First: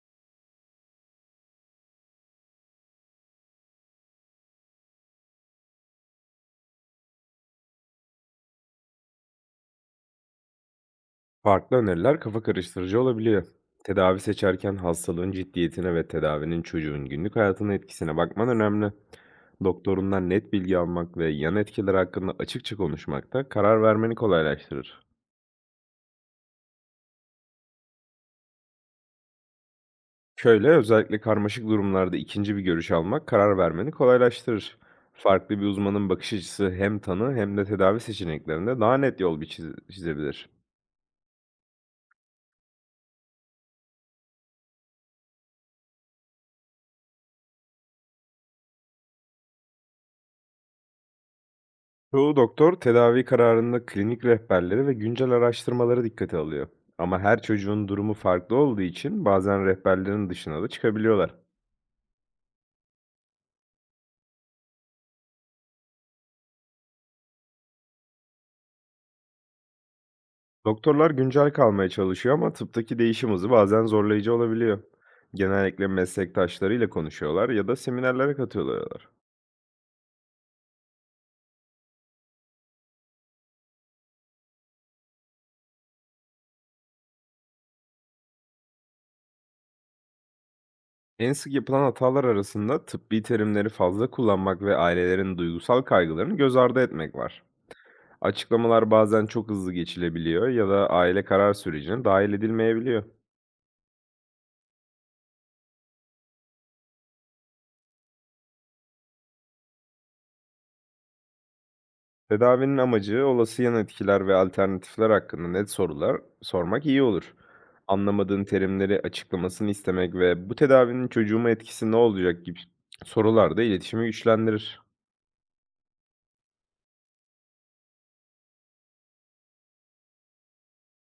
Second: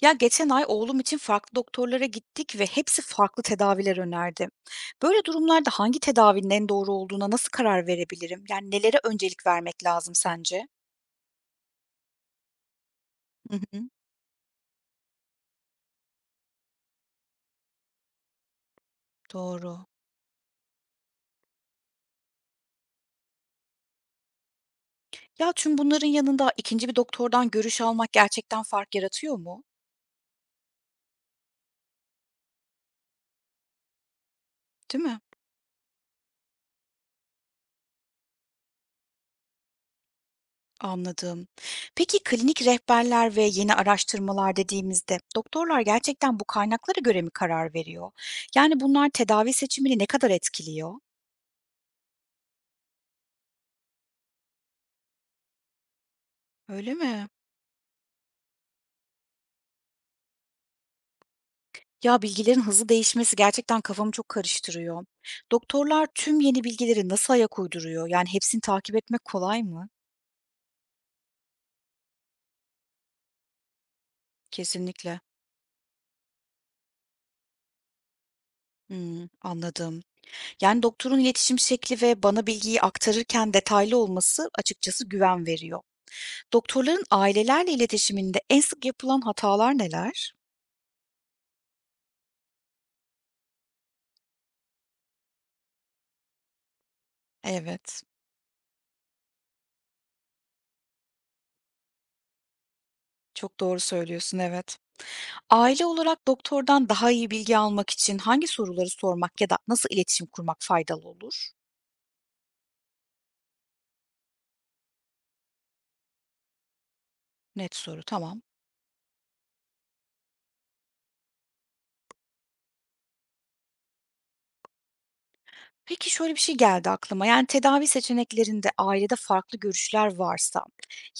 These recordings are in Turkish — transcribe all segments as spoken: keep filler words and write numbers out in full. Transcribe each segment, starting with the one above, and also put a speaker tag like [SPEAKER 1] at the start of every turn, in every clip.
[SPEAKER 1] Ya geçen ay oğlum için farklı doktorlara gittik ve hepsi farklı tedaviler önerdi. Böyle durumlarda hangi tedavinin en doğru olduğuna nasıl karar verebilirim? Yani nelere öncelik vermek lazım sence?
[SPEAKER 2] Farklı öneriler kafa karıştırıcı olabiliyor.
[SPEAKER 1] Hı hı,
[SPEAKER 2] Tedavi seçerken hastalığın ciddiyetine ve tedavinin çocuğun günlük hayatına etkisine bakman önemli.
[SPEAKER 1] doğru.
[SPEAKER 2] Doktorundan net bilgi almak ve yan etkiler hakkında açıkça konuşmak da karar vermeni kolaylaştırır.
[SPEAKER 1] Ya tüm bunların yanında ikinci bir doktordan görüş almak gerçekten fark yaratıyor mu?
[SPEAKER 2] Şöyle, özellikle karmaşık durumlarda ikinci bir görüş almak karar vermeni kolaylaştırır.
[SPEAKER 1] Değil mi?
[SPEAKER 2] Farklı bir uzmanın bakış açısı hem tanı hem de tedavi seçeneklerinde daha net yol bir çiz- çizebilir.
[SPEAKER 1] Anladım. Peki klinik rehberler ve yeni araştırmalar dediğimizde doktorlar gerçekten bu kaynaklara göre mi karar veriyor? Yani bunlar tedavi seçimini ne kadar etkiliyor?
[SPEAKER 2] Çoğu doktor tedavi kararında klinik rehberleri ve güncel araştırmaları dikkate alıyor.
[SPEAKER 1] Öyle
[SPEAKER 2] Ama
[SPEAKER 1] mi?
[SPEAKER 2] her çocuğun durumu farklı olduğu için bazen rehberlerin dışına da çıkabiliyorlar.
[SPEAKER 1] Ya, bilgilerin hızlı değişmesi gerçekten kafamı çok karıştırıyor. Doktorlar tüm yeni bilgileri nasıl ayak uyduruyor? Yani hepsini takip etmek kolay mı?
[SPEAKER 2] Doktorlar güncel kalmaya çalışıyor, ama tıptaki değişim hızı bazen zorlayıcı olabiliyor.
[SPEAKER 1] Kesinlikle.
[SPEAKER 2] Genellikle meslektaşlarıyla konuşuyorlar ya da seminerlere katılıyorlar.
[SPEAKER 1] Hımm, anladım. Yani doktorun iletişim şekli ve bana bilgiyi aktarırken detaylı olması açıkçası güven veriyor. Doktorların ailelerle iletişiminde en sık yapılan hatalar neler?
[SPEAKER 2] En sık yapılan hatalar arasında tıbbi terimleri fazla kullanmak ve ailelerin duygusal kaygılarını göz ardı etmek var.
[SPEAKER 1] Evet,
[SPEAKER 2] Açıklamalar bazen çok hızlı geçilebiliyor ya da aile karar sürecine dahil edilmeyebiliyor.
[SPEAKER 1] çok doğru söylüyorsun, evet. Aile olarak doktordan daha iyi bilgi almak için hangi soruları sormak ya da nasıl iletişim kurmak faydalı olur?
[SPEAKER 2] Tedavinin amacı, olası yan etkiler ve alternatifler hakkında net sorular sormak iyi olur.
[SPEAKER 1] Net soru, tamam.
[SPEAKER 2] Anlamadığın terimleri açıklamasını istemek ve "bu tedavinin çocuğuma etkisi ne olacak?" gibi sorular da iletişimi güçlendirir.
[SPEAKER 1] Peki şöyle bir şey geldi aklıma. Yani tedavi seçeneklerinde ailede farklı görüşler varsa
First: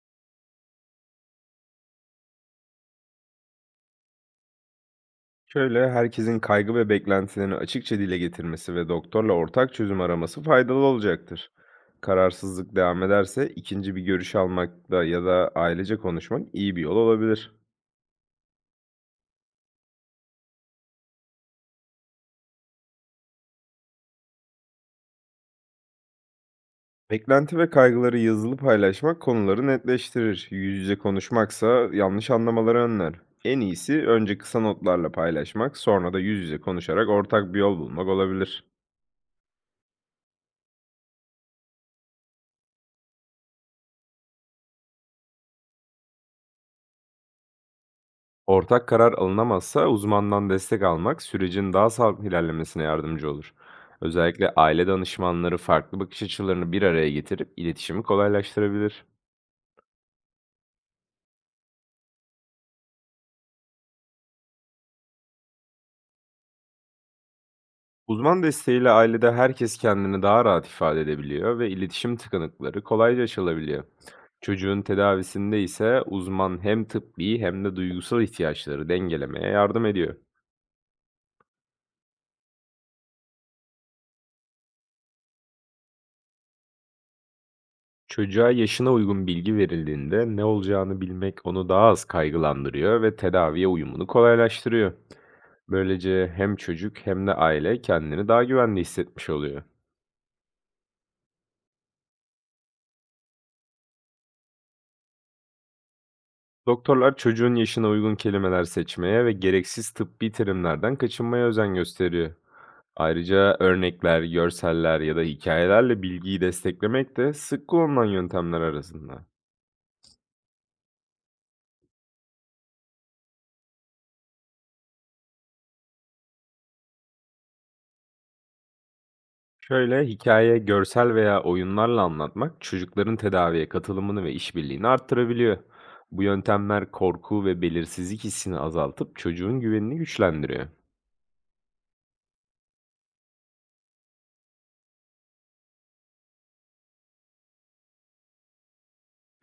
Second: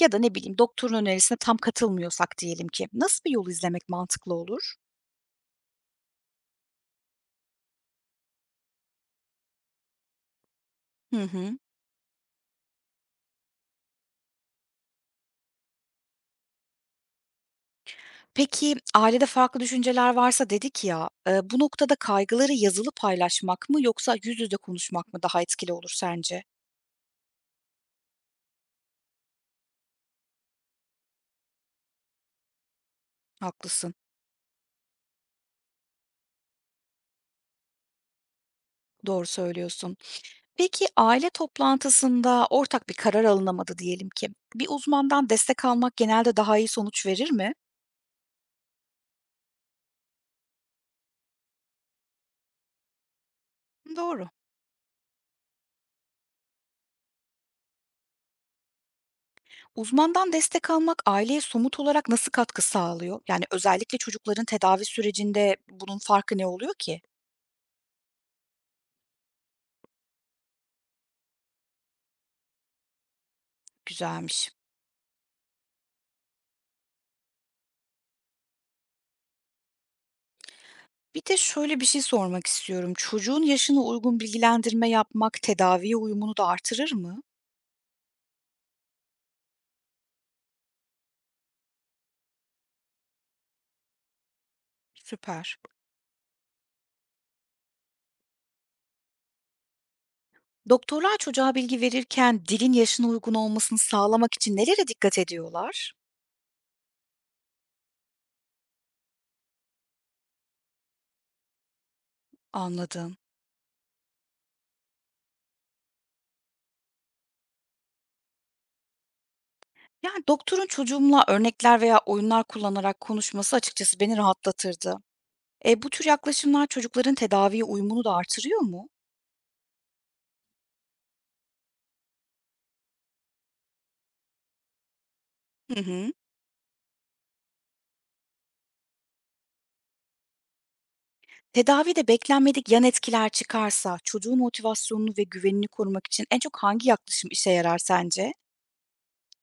[SPEAKER 1] ya da ne bileyim doktorun önerisine tam katılmıyorsak diyelim ki nasıl bir yol izlemek mantıklı olur?
[SPEAKER 2] Şöyle, herkesin kaygı ve beklentilerini açıkça dile getirmesi ve doktorla ortak çözüm araması faydalı
[SPEAKER 1] Hı
[SPEAKER 2] olacaktır.
[SPEAKER 1] hı.
[SPEAKER 2] Kararsızlık devam ederse ikinci bir görüş almakta ya da ailece konuşmak iyi bir yol olabilir.
[SPEAKER 1] Peki ailede farklı düşünceler varsa dedik ya, eee, bu noktada kaygıları yazılı paylaşmak mı yoksa yüz yüze konuşmak mı daha etkili olur sence?
[SPEAKER 2] Beklenti ve kaygıları yazılı paylaşmak konuları netleştirir. Yüz yüze konuşmaksa yanlış anlamaları önler. En iyisi
[SPEAKER 1] Haklısın.
[SPEAKER 2] önce kısa notlarla paylaşmak, sonra da yüz yüze konuşarak ortak bir yol bulmak olabilir.
[SPEAKER 1] Doğru söylüyorsun. Peki aile toplantısında ortak bir karar alınamadı diyelim ki. Bir uzmandan destek almak genelde daha iyi sonuç verir mi?
[SPEAKER 2] Ortak karar alınamazsa uzmandan destek almak sürecin daha sağlıklı ilerlemesine yardımcı olur.
[SPEAKER 1] Doğru.
[SPEAKER 2] Özellikle aile danışmanları farklı bakış açılarını bir araya getirip iletişimi kolaylaştırabilir.
[SPEAKER 1] Uzmandan destek almak aileye somut olarak nasıl katkı sağlıyor? Yani özellikle çocukların tedavi sürecinde bunun farkı ne oluyor ki?
[SPEAKER 2] Uzman desteğiyle ailede herkes kendini daha rahat ifade edebiliyor ve iletişim tıkanıkları kolayca açılabiliyor.
[SPEAKER 1] Güzelmiş.
[SPEAKER 2] Çocuğun tedavisinde ise uzman hem tıbbi hem de duygusal ihtiyaçları dengelemeye yardım ediyor.
[SPEAKER 1] Bir de şöyle bir şey sormak istiyorum. Çocuğun yaşına uygun bilgilendirme yapmak tedaviye uyumunu da artırır mı?
[SPEAKER 2] Çocuğa yaşına uygun bilgi verildiğinde ne olacağını bilmek onu daha az kaygılandırıyor ve tedaviye uyumunu kolaylaştırıyor.
[SPEAKER 1] Süper.
[SPEAKER 2] Böylece hem çocuk hem de aile kendini daha güvende hissetmiş oluyor.
[SPEAKER 1] Doktorlar çocuğa bilgi verirken dilin yaşına uygun olmasını sağlamak için nelere dikkat ediyorlar?
[SPEAKER 2] Doktorlar çocuğun yaşına uygun kelimeler seçmeye ve gereksiz tıbbi terimlerden kaçınmaya özen gösteriyor.
[SPEAKER 1] Anladım.
[SPEAKER 2] Ayrıca örnekler, görseller ya da hikayelerle bilgiyi desteklemek de sık kullanılan yöntemler arasında.
[SPEAKER 1] Yani doktorun çocuğumla örnekler veya oyunlar kullanarak konuşması açıkçası beni rahatlatırdı. Eee, bu tür yaklaşımlar çocukların tedaviye uyumunu da artırıyor mu?
[SPEAKER 2] Şöyle, hikaye, görsel veya oyunlarla anlatmak çocukların tedaviye katılımını ve işbirliğini arttırabiliyor.
[SPEAKER 1] Hı hı.
[SPEAKER 2] Bu yöntemler korku ve belirsizlik hissini azaltıp çocuğun güvenini güçlendiriyor.
[SPEAKER 1] Tedavide beklenmedik yan etkiler çıkarsa çocuğun motivasyonunu ve güvenini korumak için en çok hangi yaklaşım işe yarar sence?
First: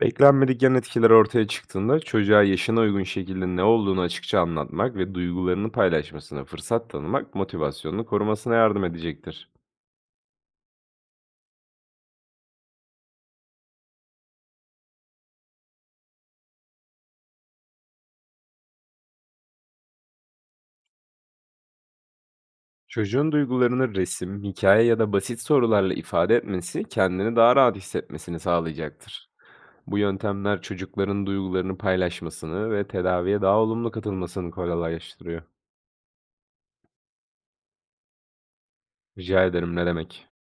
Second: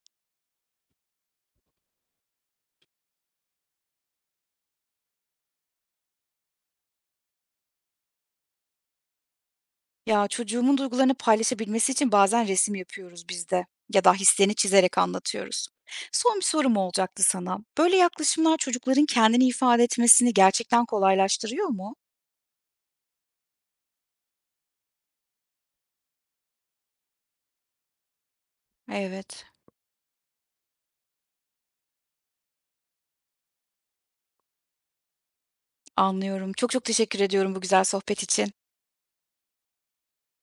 [SPEAKER 2] Beklenmedik yan etkiler ortaya çıktığında çocuğa yaşına uygun şekilde ne olduğunu açıkça anlatmak ve duygularını paylaşmasına fırsat tanımak motivasyonunu korumasına yardım edecektir.
[SPEAKER 1] Ya, çocuğumun duygularını paylaşabilmesi için bazen resim yapıyoruz biz de ya da hislerini çizerek anlatıyoruz. Son bir sorum olacaktı sana. Böyle yaklaşımlar çocukların kendini ifade etmesini gerçekten kolaylaştırıyor mu?
[SPEAKER 2] Çocuğun duygularını resim, hikaye ya da basit sorularla ifade etmesi kendini daha rahat hissetmesini sağlayacaktır.
[SPEAKER 1] Evet.
[SPEAKER 2] Bu yöntemler çocukların duygularını paylaşmasını ve tedaviye daha olumlu katılmasını kolaylaştırıyor.
[SPEAKER 1] Anlıyorum. Çok çok teşekkür ediyorum bu güzel sohbet için.
[SPEAKER 2] Rica ederim, ne demek?